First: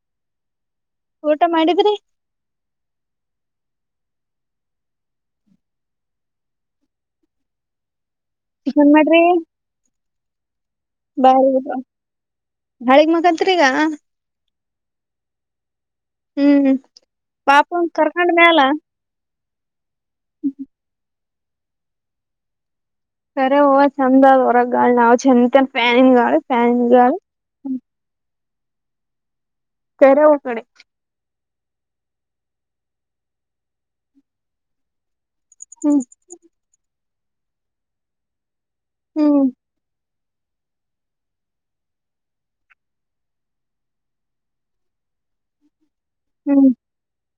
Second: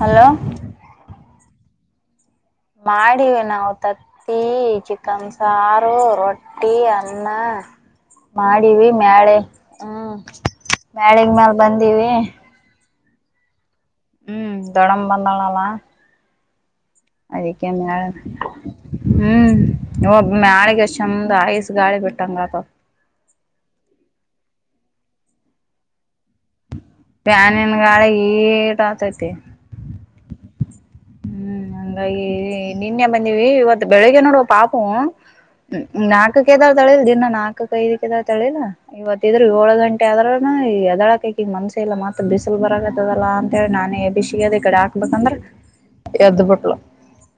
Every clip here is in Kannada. ಹಲೋ. ಊಟ ಮಾಡಿದ್ರಿ. ಮಾಡಿವವಿ ನಾವು ತತ್ತಿ ಚಿಕನ್ ಸಾರು ರೊಟ್ಟಿ ಅನ್ನ. ಮಾಡಿವ ಏನ್ ಮಾಡ್ರಿ ಮ್ಯಾಳೆ ಹ್ಮ್ ಮಳಗ ಮ್ಯಾಲ ಬಂದೀವಿ. ಮ್ಯಾಳಿಗಿ ಮಖತ್ರಿ ಈಗ. ಹ್ಮ್ ದೊಡಮ್ಮ ಬಂದಲ್ಲಲ್ಲಾ. ಹ್ಮ್.. ಪಪ್ಪುನ ಕರ್ಕಾಂಡ್ ಮೇಲೆ. ಹ್ಮ. ಮ್ಯಳೆಗಷ್. ಆಐಸ್ ಗಾಳಿ ಬಿಟ್ಟಂಗ ಅತ. ಕರೆವ ಚಂದ ದ್ ವರಗ ಗಾಳಿ ನ ಅವ ಪೆನ ಗಾಳ ಪೆ. ಪ್ಯಾನಿನ ಗಾಳಿಗೆ. ಹಿತ. ಕರ ಉ ಕಡೆ. ಹಂಗಾಗಿ ನಿನೆ ಬಂದಿವವಿ ಇವತ್ ಬೆಳಿಗ್ಗೆ ನೋಡುವ ಪಾಪು. ಹ್ಮ್ ಹ್ಮ ನಾಕಕೆ [inaudible] ತೊಳ ಇಲ್ದಿಿನ. ನಾಕು ಕೈದಕ ಎಡೆಲುತಾಳೆಲ್ಲ. ಇವತ್ತ ಹ್ಮ್ ಇದ್ರು ಹೇಳು ಗಂಟೆ. ಆದದ್ರನು ಈ ಎದಾಳಕಕ್ ಈಗ ಮನ್ಸ ಇಲ್ಲ ಮತ್ ಬಿಸಿಲು ಬರತ್ತದಲ್ಲಾ ಅಂತ ಹೇಳಿ ನಾನೇ ಬಿಸಿಿಗೆದ ಕಡೆ ಹಾಕ್ಬೇಕಂದ್ರ. ಎದು ಹ್ಮ್ ಪಟ್ಟ.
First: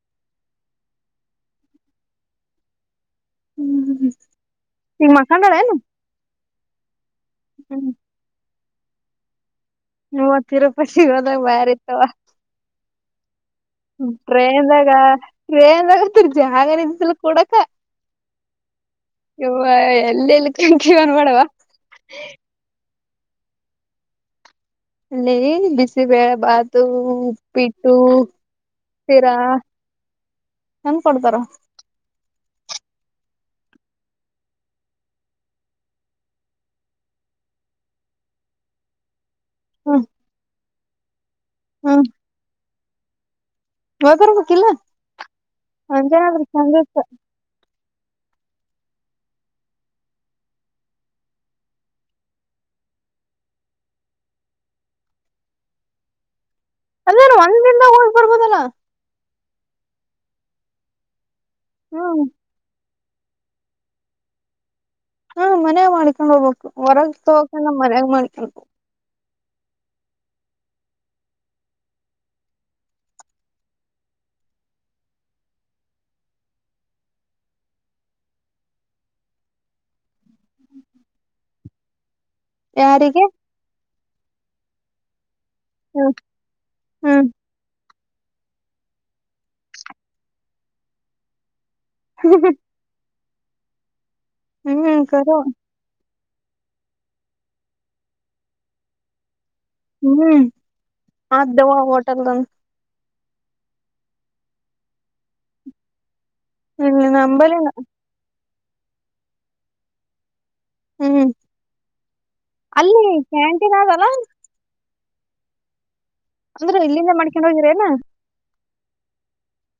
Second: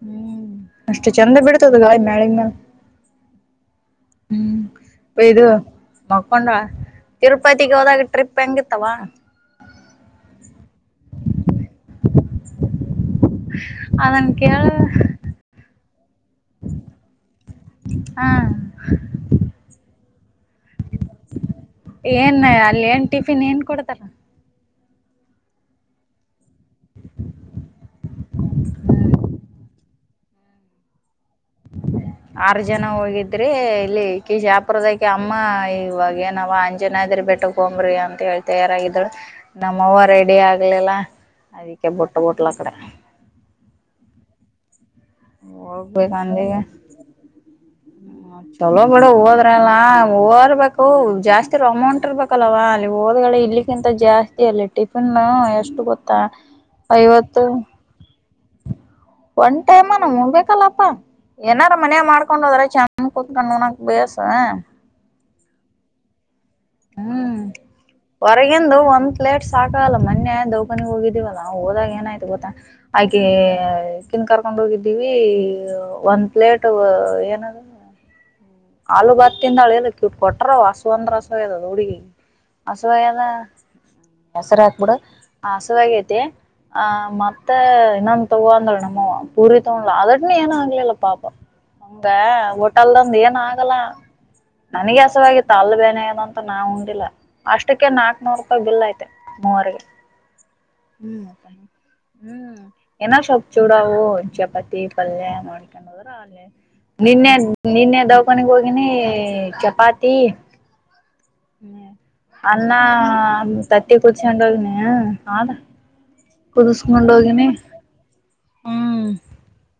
ಹ್ಮ್ ಅಷ್ಟೆ ಚಂದ ಬಿಡ್ತದ ಗಾಳಿ ಮ್ಯಾಳಗಿಂದ. ಹ್ಮ್ ಹ್ಮ್ ಈಗ ಇ ಇದು ಮಕ್ಕಂಡಳೇನು ನ. ಕೊೊಂಡ. ತಿರುಪತಿಗೆ ಹ್ಮ್ ಹೋದಾಗ ಟ್ರಿಪ್ ಹಂಗ. ತ್ತವಾಣ. ಹತ್ತರ ಪಶಿ ಒದಾಗ ಬಾರ ಇತ. ಅದನ್ ಕೇಳ ಪ್ರೇಂದಾಗ ಪ್ರೇ. ಜಾಗನಲ ಕೊಡಕ. ಹ್ಮ. ಇ ಎಲ್ಲಲ್ಲಿ. ವನ್ ಮಾಡುವ. ಏನ್ ಅಲ್ಲಿ ಏನ್ ಟಿಫಿನ್ ಏನ್ ಕೊಡ್ತಾರಾ. ಅಲ್ಲಿ ಬಿಸಿಬೇಳೆ ಬಾತು ಉಪ್ಪಿಟ್ಟು ಶಿರ ಹೆನ್ ಕೊಡ್ತಾರ. ಆರ್ ಜನ ಹೋಗಿದ್ರಿ ಇಲ್ಲಿ ಕ ಜಾಪುರದಕ ಅಮ್ಮ ಇವಾಗ ಏನಾವ ಅಂಜ್ ಜನ ಇದ್ರಿ ಬೆಟ್ಟಕ್ ಹಂಬ್ರಿ ಅಂತ ಹೇಳಿ ತಯಾರಾಗಿದಳು ಹ್ಮ್ ನಮ್ಮವರ ಡ ಆ ಇಲ್ಲಲ್ಲಾ ಅದಕ್ಕೆ ಹ್ಮ್ ಬೊಟ್ಟ ಬೊಟ್ಟಲು ಅಕ್ಕಡೆ ವಕಿಲ ಅಂತ ಅವ್ರ ಸಂದ ಹ ಚಲೋ ಬೇಡ ಹೋದ್ರಲ್ಲ ಓರ್ಬೇಕು ಜಾಸ್ತಿ ಅಮೌಂಟ್ ಇರ್ಬೇಕಲ್ಲವಾ ಅಲ್ಲಿ ಹೋದ್ ಇಲಿಕ್ಕಿಂತ ಜಾಸ್ತಿ ಅಲ್ಲಿ ಟಿಫಿನ್ ಎಷ್ಟು ಗೊತ್ತ ಅದಾರ ಒಂದ್ ದನ್ದಾಗ ಹೋಗ ಬರ್ಬೋದಲ್ಲ ನಬೇಕೇಕಲ್ಲಾಪ್ಪ ಏನಾರ ಮನೆ ಹ್ಮ್ ಮಾಡ್ಕೊಂಡು ಹೋದ್ರೆ ಚಂ [unintelligible] ಹ್ಮ ಮನೆೇ ಮಾಡ್ಕೊಂಡ್ ಹೋಗಬೇಕು ಹೊರಗೆ ಹ್ಮ್ ತೋಕಲ್ಲ ಮನ್ಯಾಗ ಮಾಡಕೆಂದು ಹೊರಗಿಂದು ಒಂದ್ ಪ್ಲೇಟ್ ಸಾಕಲ್ಲ ಮೊೆ ದೌಪನ್ಗ್ ಹೋಗಿದ್ದೀವಲ್ಲ ನಾವು ಹೋದಾಗ ಏನಾಯ್ತು ಗೊತ್ತ ಆಕೆ ಕಿಂದ ಕರ್ಕೊಂಡ್ ಹೋಗಿದ್ದೀವಿ ಒಂದ್ ಪ್ಲೇಟ್ ಏನದ ಹಾಲು ಭಾತಿಂದ ಅಳದಕ್ಕೆು ಕೊಟ್ಟರ ಅಸು ಅಂದ್ರಸುದು ರೂಢಿ ಹಸುವಾಗ್ಯಾದ ಯಾರಿಗೆ ದಸರ ಹಾಕ್ಬಿಡ ಹ್ಮ್ ಹಸುವಾಗೇತಿ ಹ್ಮ್ ಮತ್ತ ಆ ನಮ್ದು ಅಂದ್ಲು ನಮ್ಮವ್ವ ಪೂರಿ ತಗೊಂಡು ಅದಿಟ್ ನೀ ಏನು ಅನ್ಲಿಲ್ಲ ಪಾಪ ಹಂಗ ಹೋಟೆಲ್ ದಂದ್ ಏನು ಅಗಲ ನನಗೆ ಹ್ಮ್ ಕರು ಹಸವಾಗಿತ ಅಲ್ಬ್ಯಾನಿ ಅಂತ ನಾ ಉಂಡಿಲ್ಲ ಅಷ್ಟಕ್ಕೆ ನಾಕ್ನೂರು ರೂಪಾಯಿ ಬಿಲ್ ಐತೆ ಮೂವರಿಗೆ ಹ್ಮ್ ಹ ದವ ಹೋಟಲ್ಂದು ಏನ ಸ್ವಾಪ್ ಚೂಡಾವು ಚಪಾತಿ ಪಲ್ಯ ಮಾಡ್ಕೊಂಡು ಹದ್ರ ಇಲ್ಲಿ ನಿನ್ನೆ ನಂಬಲಿನ ನಿನ್ನೆ ದ ಮನೆಗ್ ಹೋಗಿನಿ ಚಪಾತಿ ಹ್ಮ್ ಹ್ಮ ಅನ್ನ ಅಲ್ಲಿ ಕ್ಯಾಂಟೀನ್ ತತ್ತಿ ಅದಲ್ಲ ಕುೂಚ್ಕೊಂಡೋದ್ ಹ್ಮ ಹಳ ಅಂದ್ರೆ ಇಲ್ಲಿಂದ ಮಾಡ್ಕೊಂಡು ಹೋಗಿರೇನಾ ಹ್ಮ್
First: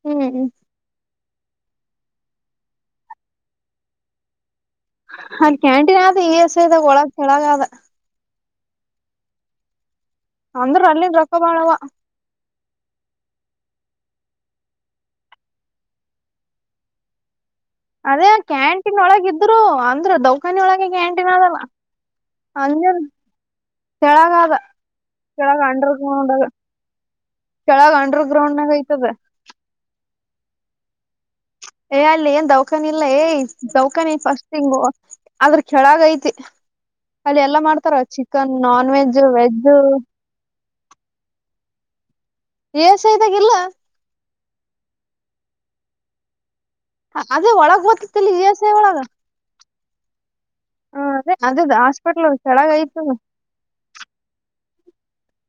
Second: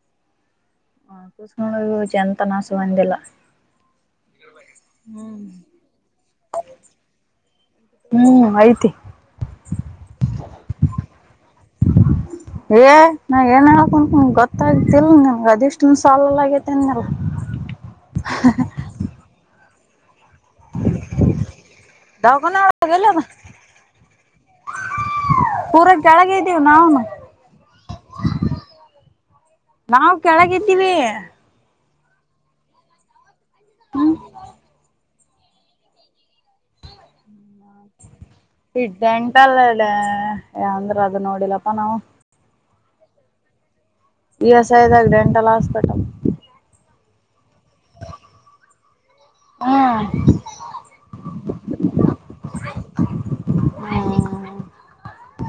ಹ್ಮ್ [unintelligible] ಹ್ಮ್ ಅದ ಕ್ಯಾಂಟೀನ್ ಆದ ಈ ಎಸ ಇದಾಗ ಒಳಗ ಕೆಳಗ ಅದ ಹ್ಮ್ ಐತಿ ಅಂದ್ರ ಅಲ್ಲಿನ್ ರೊಕ್ಕ ಬಾಳವ ಏ ನಾ ಏನ್ ಹಕಂತ ಗೊತ್ತಾಗತಿಲ್ ನನ್ಗ ಅದಿಷ್ಟನ್ ಸಾಲ ಆಗೇತಿ ಅಂದಿಲ್ಲ ಅದೇ ಕ್ಯಾಂಟೀನ್ ಒಳಗಿದ್ದು [unintelligible] ಅಂಧ್ರ ಕನೊಳಗೆ ಕ್ಯಾಂಟಿನ್ ಆದಲ್ಲ ದವಾಖಾನೆ ಒಳಗ್ ಅ ಎಲ್ಲಿ ಅದ ಕೆಳಗದ ಕೆಳಗ ಪೂರ ಅಂಡರ್ ಗ್ರೌಂಡ್ ಕೆಳಗೆ ಇದೀವಿ ನಾವುನು ಕೆಳಗ ಅಂಡರ್ ಗ್ರೌಂಡ್ನಾಗ ಐತದ ನಾವ್ ಕೆಳಗಿದ್ದೀವಿ ಏ ಅಲ್ಲಿ ಏನ್ ದೌವಖಾನ್ ಇಲ್ಲ ಏ ದೌಖಾನಿ ಫಸ್ಟ್ ತಿಂಗು ಅದ್ರ ಕೆಳಾಗ ಐತಿ ಅಲ್ಲಿ ಎಲ್ಲಾ ಮಾಡ್ತಾರ ಚಿಕನ್ ನಾನ್ ವೆಜ್ಜ್ ವೆಜ್ಜ್ ಯ ಅಂದ್ರ ಅದು ನೋಡಿಲಪ್ಪಾ ನಾವು ಇಎಸ್ಐ ದಾಗ್ ಇಲ್ಲ ಈ ಎ ಸಾಯದಾಗ ಡೆಂಟಲ್ ಹಾಸ್ಪಿಟಲ್ ಅದೇ ಒಳಗ್ ಗೊತ್ತತ್ತಲ್ಲಿ ಈಸ ಒಳಗ ಹ್ಮ ಹಾ ಅದೇ ಅದದು ಹಾಸ್ಪಿಟ್ಲ್ ಅವ ಕೆಳಗ ಆಯ್ತು ಹ್ಮ್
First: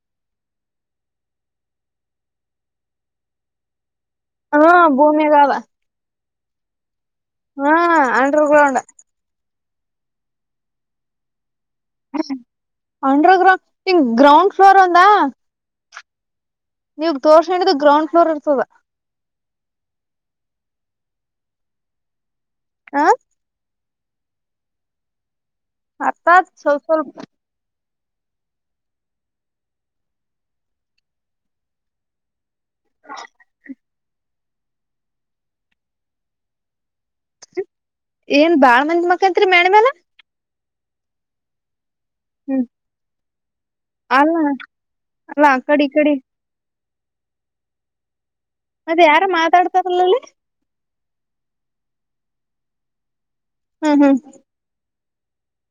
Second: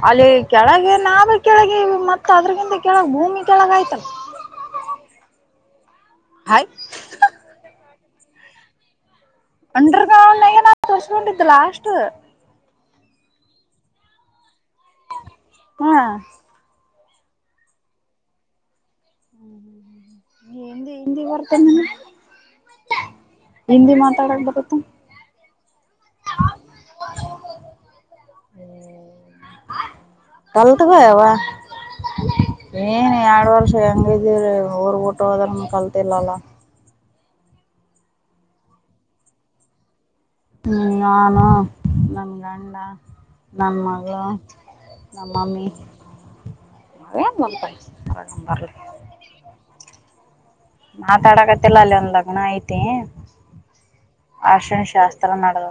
ಅಲ್ಲಿ ಕೆಳಗೆ ನಾವ ಕೆಳಗೆ ಮತ್ತ ಅದ್ರಗಿಂತ ಕೆಳಗ್ ಭೂಮಿ ಕೆಳಗ ಆಯ್ತಲ್ಲ ಹಾ ಭೂಮಿಯಗಾವ [unintelligible] ಹಾ ಅಂಡರುೂ ಗೌಂಡ ಅಂಡ್ರಗ ಗ್ರೌಂಡಾಗ ಏನ [unintelligible] ಅಷ್ಟ ತ್ತು ಅಂಡ್ರರ್ ಗ್ರೌಂಡ್ ನಿ ಗ್ರೌಂಡ್ ಫ್ಲೋರ್ ಒಂದಾ ಹ ನೀವ್ ದೋರ್ ಹಣಿದ ಗ್ರೌಂಡ್ ಫ್ಲೋರ್ ಇರ್ತದ [unintelligible] ಹ್ಮ್ ಹ್ ಹಿಂದಿ ಹಿಂದಿ ಬರ್ತೇನೆ [unintelligible] ಹ ಹಿಂದಿ ಮಾತಾಡಕ್ ಬರುತ್ತಾ ಅರ್ಥ ಆಗುತ್ತಾ ಸ್ವಲ್ಪ ಕಲ ತಗವಾ [unintelligible] ಏನ್ ಎರಡು ವರ್ಷ ಹೆಂಗ ಇ ಊಟೋ ಹೋದ್ರುನು ಕಲ್ತೆ ಇಲ್ಲಲ್ಲಾ ಏನ್ ಬಾಳ ಮಂದಿ ಮಾತಾಡ್ತೀರಾ ಮೇಡಮರ ಹ್ಮ್ ಆ ನಾ ನನ್ ಹ್ಮ್ ಗಂಡ ನಮ್ಮ ಮಗಳು ಅಲ್ಲ ಅಲ್ಲ ಆ ನಮ್ಮಮ್ಮಿ ಕಡಿ ಈ ಕಡಿ ಮಮ್ಮಪಾಯಿ [unintelligible] ಅದುವ ಯಾರ ಮಾತಾಡ್ತಾರಲ್ಲಲ್ಲಿ ಮಾತಾಡಕತ್ತಲ್ಲ ಅಲ್ಲಿ ಒಂದ್ ಲಗ್ನ ಐತಿ ಹ್ಮ್ ಹ್ಮ್ ಅಷನ ಶಾಸ್ತ್ರ ಎತ್ರ ನಗ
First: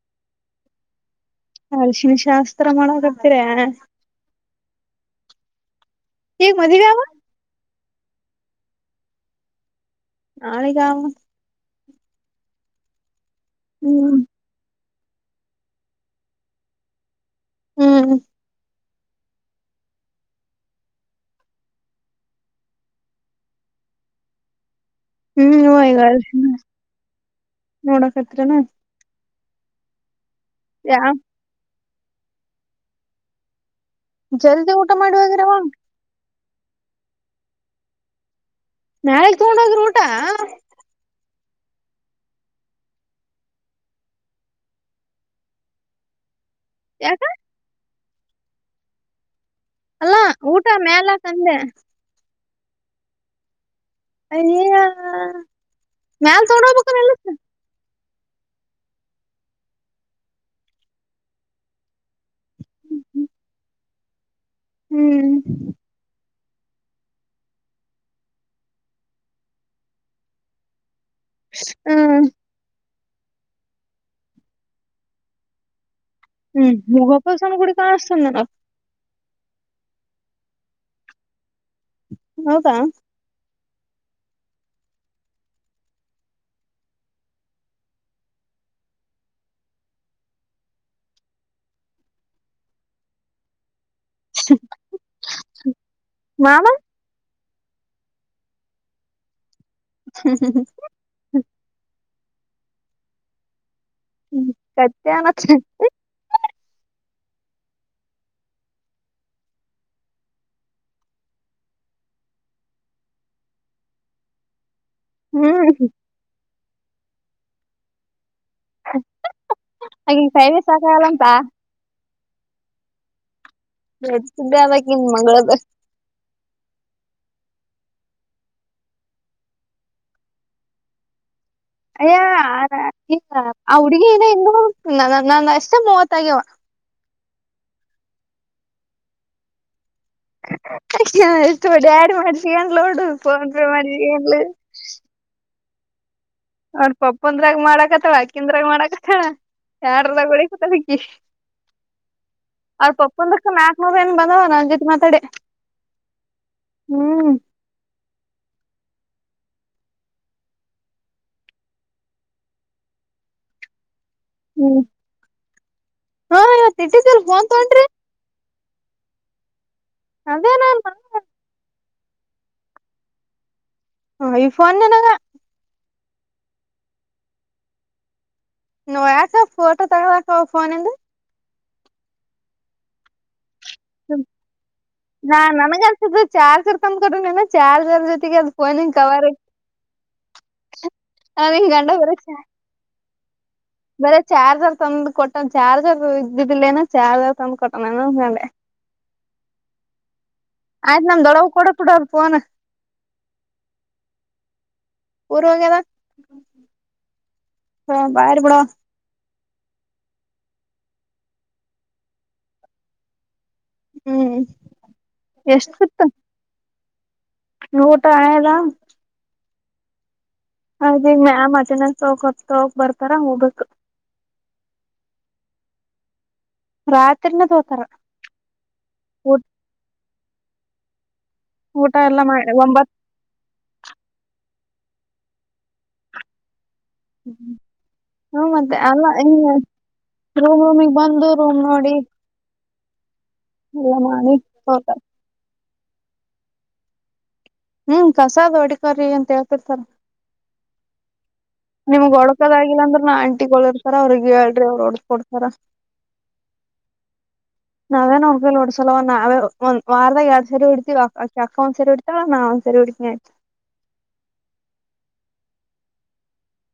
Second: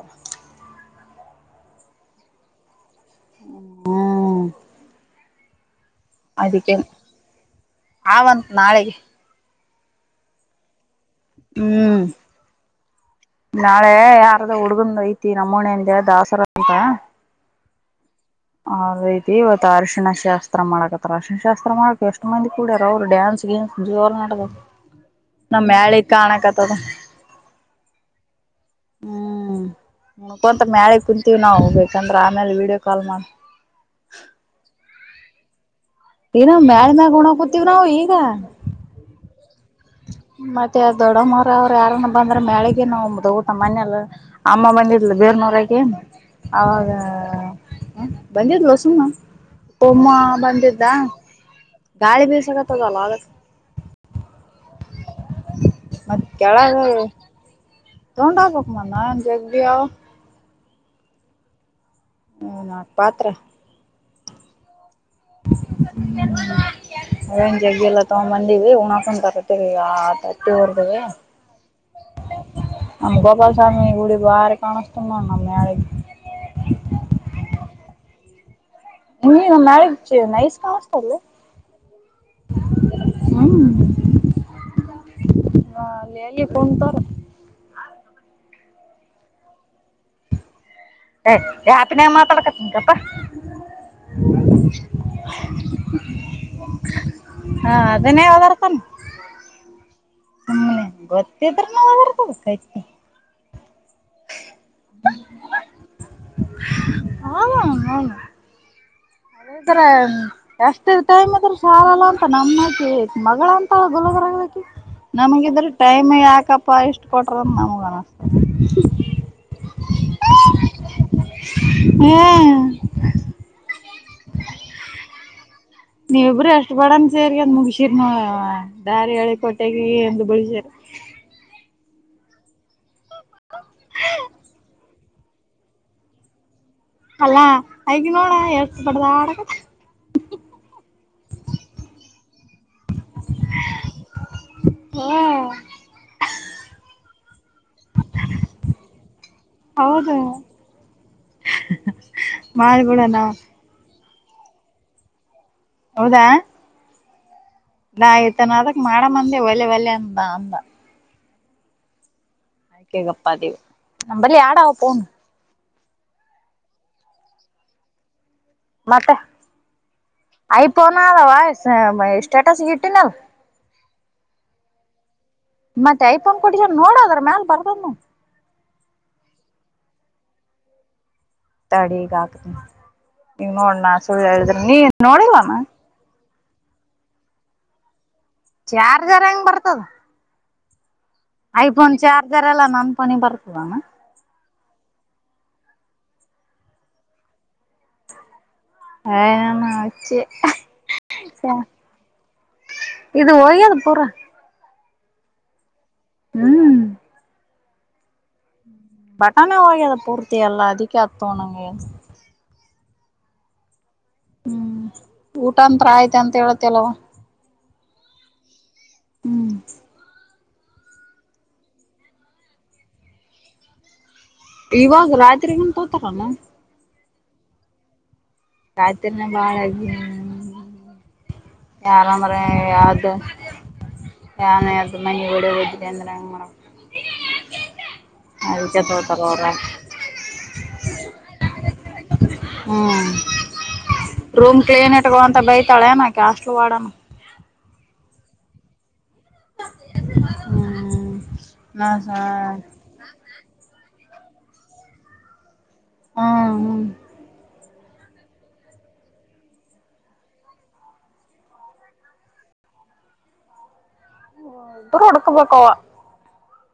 ಅರಿಶಿಣ ಶಾಸ್ತ್ರ ಮಾಡೋದ ಹರಯಾ ಹ್ಮ್ ಮದುವೆಯಾದ ಆ ವ ಅಂತ ನಾಳೆಗೆ ನಾಳೆಗೆ ಆವ ಹ್ಮ್ ನಾಳೆ ಹ್ಮ್ ಯಾರದ ಹುಡುಗದ ಐತೈ ತ್ತತಿ ನಮೋಣೆ ಅಂದ ದಾಸರ ಅಂತ ಹ್ಮ್ ಆ ರೈತಿ ಇವತ್ ಅರಶಿಣ ಶಾಸ್ತ್ರ ಮಾಡಕತ್ತ ಅರಶಿಣ ಶಾಸ್ತ್ರ ಮಾಡಕ ಎಷ್ಟು ಮಂದಿ ಕೂಡಾರ ಅವ್ರು ಡ್ಯಾನ್ಸ್ ಗಿನ್ಸ್ ಅವ್ರು ಜೋರ್ ಮಾಡ್ಯಾರ ಹ್ಮ್ ಈಗ [inaudible] ನೋಡಾಕತ್ತೀರಿ ಹ್ಮ್ ಹಕಂತ ಮಳೆ ಯಾ ಕುಂತೀವಿ ನಾವು ಹ್ಬೇಕು ಯಾಕಂದ್ರ ಆಮೇಲೆ ವೀಡಿಯೋ ಕಾಲ್ ಮಾಡ ಜಲ್ದಿ ಊಟ ಮಾಡವರವ ಏನ ಮ್ಯಾಳ ಮ್ಯಾಗ ಉಣ ಕೂತಿವ್ ನಾವು ಈಗ. ನಾಳೆ ತಗೊಂಡೋಗ್ರಿ ಊಟ ಮತ್ತೆ ಅ ದೊಡ್ಡ ಮ ಅವ್ರರು ಯಾರನ್ನ ಬಂದ್ರ ಮ್ಯಾಳಗ ನ್ದ ಊಟ ಮನೆಯಲ್ಲ ಅಮ್ಮ ಮನಿ ಇರ್ಲ ಬೇರ್ ನವಿರಾಗಿ ಹೌದಾ ಯಾಕ ಹ ಬಂದಿದ್ಲ ಸುಮ್ಮ ಒಮ್ಮ ಅಲ್ಲಾ ಊಟ ಬಂದಿದ್ದಾ, ಮ್ಯಾಲಕಂದೆ ಗಾಳಿ ಬಿಸಾಕ ತಗಲಾಗ ಅನಯ ಮತ್ ಮ್ಯಾಲ ತಗೊಂಡ್ ಕೆಳಗ ಹೋಗಬೇಕ್ಲಾ ಎಲ್ಲಾ ತಗೊಂಡ್ ಹೋಗಬೇಕು ಮತ್ತೆ ಜಗದಿಯಾವ ಹ್ಮ ನಾಕ ಪಾತ್ರೆ ಹ್ಮ್ ಹ್ಮನ್ ಜಗ್ಗೆ ಎಲ್ಲ ತಗ ಬಂದೀವಿ ಉಣಾಕಂತರಟ್ಟ ಈಗ ತಟ್ಟಿ ಹೊರ್ದವಿ ಹ್ಮ್ ನಮ್ಮ ಗೋಪಾಲ ಸ್ವಾಮಿಯ ಗುಡಿ ಭಾರಿ ಕಾಣಸ್ ನ ನ ಮ್ಯಾಳಗಿ ಕಾಣಸ ನಡ ನಿಗ ಮ್ಯಾಳಗಿ ನೈಸ್ ಕಾಣಿಸುತ್ತದೆ ಬಿಡು ಹೌದಾ ನ ಅಲ್ಲಿ ಎಲ್ಲಿ ಕುಂತಾರ ಯಾಪ ನನ್ ಮಾತಾಡಕತನಗಪ್ಪಾ ಮಾಮಾ ಹಾ ಅದನ್ನೇ ಒದರ್ತಾನ ಸುಮ್ಮನೆ ಗೊತ್ತಿದ್ರ ನ ಹೊ ಕೈತಿ ಹ್ಮ ಕತ್ಯಾನ ಹ ಹ ಅದ್ರ ಎಷ್ಟ ಟೈಮ್ ಅದ್ರ ಶಾಲಲ್ಲ ಅಂತ ನಮ್ಮಕಿ ಮಗಳ ಅಂತ ಗುಲಬರ್ಕಿ ಹ್ಮ್ ನಮಗಿದ್ರೆ ಟೈಮ್ ಯಾಕಪ್ಪ ತ ಇಷ್ಟು ಕೊಟ್ರ ನಮಗ ಅನ ಅ ಕೈವೆ ಸಾಕಾಗಲ್ಲಂಂತಾ ಹ್ಮ್ ದಸ್ದ ಆಕನ್ ಮಂಗಗಳ ನೀವ ಇಬರು ಎಷ್ಟ್ ಬಡನ್ ಸೇರಿ ಅಂದ ಮುಗಸಿರನು ದಾರಿ ಹೇಳಳಿ ಕೊಟೆಗೆ ಒಂದ ಬಿಳಸರ ಅಯ್ಯ ಈಗ ಆ ಹುಡುಗಿ ನ ಇ ನಾನ ನಾನ ಅಷ್ಟೇ ಮೂವತ್ತ ಆಗ್ಯವ ಅಲ್ಲಾ ಆಗ ನೋಡ ಎಳ್ಸಬಡ್ದ ಆಡಕ ತ ಆಡ್ ಮಾಡ್ [unintelligible] ಪಟ ಮಲ್ಲ ಅವ್ರ ಪಪ್ಪಂದ್ರಾಗ ಮಾಡಕತ್ತಾವ ಅಕ್ಕಂದ್ರಾಗ ಮಾಡಕತ್ತಳ ಹೌದು ಯಾರದಾಗ ಹೊಡಕತಕ್ಕಿ ಅವ್ರ ಮಾಡ್ಬಿಡ ನಾವ್ ಪಪ್ಪಂದ್ರೋ ಏನ್ ಬಂದಾವ ನ ಜತೆ ಮಾತಾಡೆ ಹೌದಾ ಹ್ಮ್ ನಾಾಯ್ತನ ಅದಕ್ ಮಾಡ ಮಂದಿ ಒಲೆ ಒಲೆ ಅಂದ ಅಂದ ಆಯ್ಕೆ ಗಪ್ಪ ದೀವು ನಂಬಲ್ಲಿ ಆಡಾವ ಹ್ಮ್ ಪನು ಹಾ ಇವತ್ ಇಟ್ಟ ದೇಲ್ ಫೋನ್ ತಗೊಂಡ್ರಿ ಮತ್ತೆ ಅದೇ ಐ ನಾನ್ ಫೋನ ಅದ ಅವಾ ಮ ಸ್ಟೇಟಸ್ ಗಿಟ್ಟಿನ ಹ ಐ ಫನ್ನ ಮತ್ತೆ ಐಫೋನ್ ಕೊಟ್ಟ ನೋಡೋದ್ರ ಮ್ಯಾಲ ಬರ್ದನ ನೋ ಯಾಕ ಫೋಟೋ ತಗಲಕ ಫೋನಿಂದ ತಡಿಗಕತ ಈಗ ನೋಡಣ ಸು ನೀ ನೋಡಿಲ್ವಾನ ಚಾರ್ ತರ್ಕಂದ್ ಕೊಡ್ರ ಚಾರ್ ಜೊ ಚಾರ್ಜರ್ ಹೆಂಗ್ ಬರ್ತದ ನನ್ ಗಂಡ ಐಫೋನ್ ಚಾರ್ಜರ್ ಎಲ್ಲ ನನ್ ಫೋನಿಂಗ್ ಬರ್ತದ ಬರ ಚಾರ್ಜರ್ ತಂದು ಕೊಟ್ಟ ಚಾರ್ಜರ್ ಇದ್ದಿದ್ದಿಲ್ಲೇನ ಚಾರ್ಜರ್ ತಂದು ಕೊಟ್ಟನ ಇನಂದ ಮೇಲೆ ನಾಚೇ ಆಯ್ತ್ ನಮ್ ದೊಡ್ಡವ [unintelligible] ಕೊಡ ಬಿಡೋರ್ ಫೋನ್ ಇದು ಓಯ್ಯಾದ ಪೂರ ಪರ್ವಾಗದ [unintelligible] ಹ್ಮ್ ಹ ಬರಿ [unintelligible] ಬಡಾವ್ವ ಬಟಾನೆ ಹೋಗ್ಯದ ಪೂರ್ತಿ ಎಲ್ಲ ಅದಕ್ಕೆ ಹತ್ತ ನಂಗೆ ಹ್ಮ್ ಊಟಂತ್ರ [unintelligible] ಆಯ್ತ ಅಂತ ಹೇಳತಿ ಅಲವ ಟ ಹ ರಾಮ [unintelligible] ಹ್ಮ್ ಹದಿ ಮ್ಯಾಮ್ ಅಟೆಂಡೆನ್ಸ್ ಸ ಹಕ ಹೊತ್ತ [unintelligible] ಹಕ್ ಬರ್ತಾರ ಹೋಗ್ಬೇಕಕ್ ಇವಾಗ ರಾತ್ರಿಗಂತ ತೋತಾರಾನ [unintelligible] ರಾತ್ರಿನ ತೋತಾರ ಕಾಯ್ತರಿನ ಊಟ ಬಾಳಗ [unintelligible] ಹ [unintelligible] ಊಟ ಎಲ್ಲಾ ಆರಾಮ್ರ ಮಾಡಿ [unintelligible] ಒಂಬತ್ ಯದು ಯಾವನ ಯಾವ್ದ [unintelligible] ಮನೆ ಗಡ ಹೋದ್ರಿ ಅಂದ್ರ ಹಂಗೆ ಮಾಡರಬೇಕ ಹ್ಮ ಮತ್ತೆ ಅದಕ್ಕೆ ಅಲ್ಲ ತೋತಾರ ಅವ್ರ ರೂಮ್ ರೂಮಿಗೆ ಬಂದು ರೂಮ್ ನೋಡಿ ಹ್ಞ ಎಲ್ಲ ಮಾಡಿ [unintelligible] ರೂಮ್ ಕ್ಲೀನ್ ಹೋತಾರ ಇಟ್ಗೋಂತ ಬೈಕ್ ತಳೆ [unintelligible] ಕ್ಯಾಸ್ಟ್ವಾಡ [unintelligible] ಹ್ಮ್ ಕಸದ ಹೊಡಿಕರಿ ಅಂತ್ [unintelligible] ಹೇಳ್ತಿರ್ತಾರಾ ಹ್ಮ ನಿಮ್ಗ್ ಒಳಕದ ಆಗಿಲ್ಲ ಅಂದ್ರೆ ನ ಆಂಟಿ ಕೊಳರ್ ರ ಅವ್ರಿಗೆ ಹೇಳ್ರಿ ಅವ್ರು [unintelligible] ಓಡಸ್ಕ ಕೊಡ್ತಾರ ಹಾ ಹ್ಮ ನಾವೇ ನಮಕಲ್ಲೋಡ ಸಲವಾ ನ ಅವೆ ಒಂದು ವಾರದ ಯಾವಾರಡು ಸರಿ [unintelligible] ಬಿಡ್ತೀ ಅಕ್ಕ ಒಂದ್ ಸರಿ ಉಡ್ತ ನಾ ಒಂದ ಸರಿ ಹೊಡಿತನಯ [unintelligible] ಹ್ಮ ಇರ ಒಡುಕ್ಕಬೇಕಕೋವಾ [unintelligible]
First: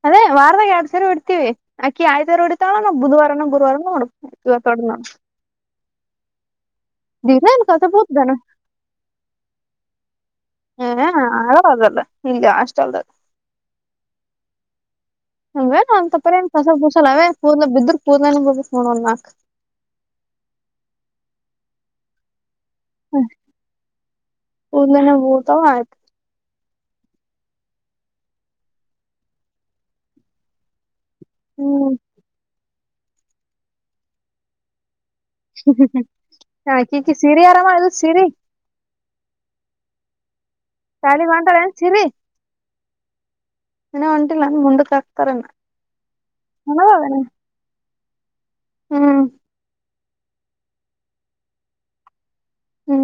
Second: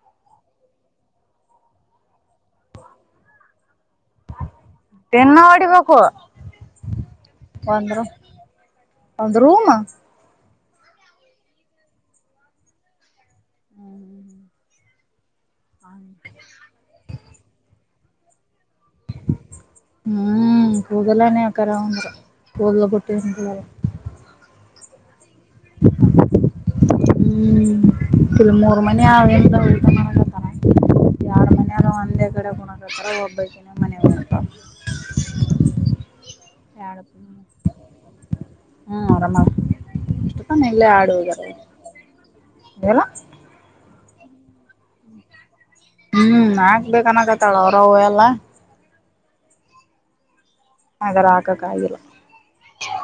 ಅದೇ ವಾರದಾಗ ಎರಡ್ ಸರ ಇಡ್ತಿವಿ ಅ ಆಕಿ [unintelligible] ಇಡತಾವಳ ನಾವು ಬುಧವಾರನ ಗುರುವಾರನ ನೋಡ್ ತ ಕೊಡ್ನಾ [unintelligible] ಹ [unintelligible] [unintelligible] ಎನಕತ ಭುತದಾನ ಒಂದ್ ರೂಮ್ [unintelligible] ಹ್ಮ್ ಹಂಗೇಡ ಅ ತಪ್ಪರ ಏನ್ ಫಸಲ್ [unintelligible] ಅವೇ ಪೂ ಬಿದ್ರ ಕೂದಾನ ಬದು [unintelligible] ಹ್ಮ್ ಕೂದಲನಕರಂದ [unintelligible] [unintelligible] [unintelligible] ಆಯ್ತ್ ಹ್ಮ್ ತ ಮೂರು ಮನೀ ಅವ ಊಟ ಮಾಡಕತನ ಯಾರ ಮನ ಹ್ಮ್ ಒಂದೇ ಕಡೆ ಕು ತ್ರ ಒಬ್ಬಕನ ಮನೆ ಪ [unintelligible] ಹ್ಮ ಹ್ಮ ಹಾ ಕಿಕಿ ಸೀರಿ ಆರಾಮ ಅಲಾ ಸೀರಿ ಹ್ಮ್ ಆರಾಮ ಆಳ ಸಾಲಿ ಹೊಂಟಾಳ ಏನ್ ಸಿರಿ ಏನು ಇನಾ ಹೊಂಟಿಲ್ಲ ನನ್ ಮುಂದಕ್ಕ ಹಕ್ತಾರಾನ ಹ್ಮ್ ಆಗ್ಬೇಕ ಅನಕತಾಳ ಅವ್ರ ಎಲ್ಲ [inaudible] ಹ್ಮ್ ಅಗರ ಆಕ ಕಾಯಲ್ಲ ಹ್ಮ್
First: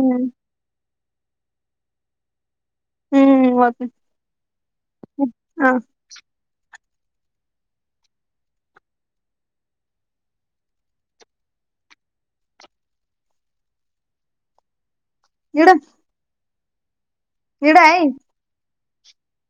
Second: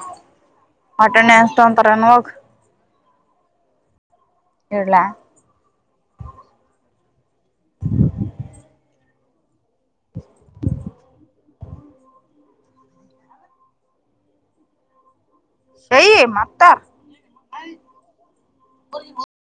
ಅಟೆಂಡೆನ್ಸ್ ತಗಂತಾರ ಏನ್ ಹೋಗು ಹ್ಮ್ ಇಡ್ಲಾ ಹಾ [inaudible] ತ ಇಡಾಯಿ [inaudible]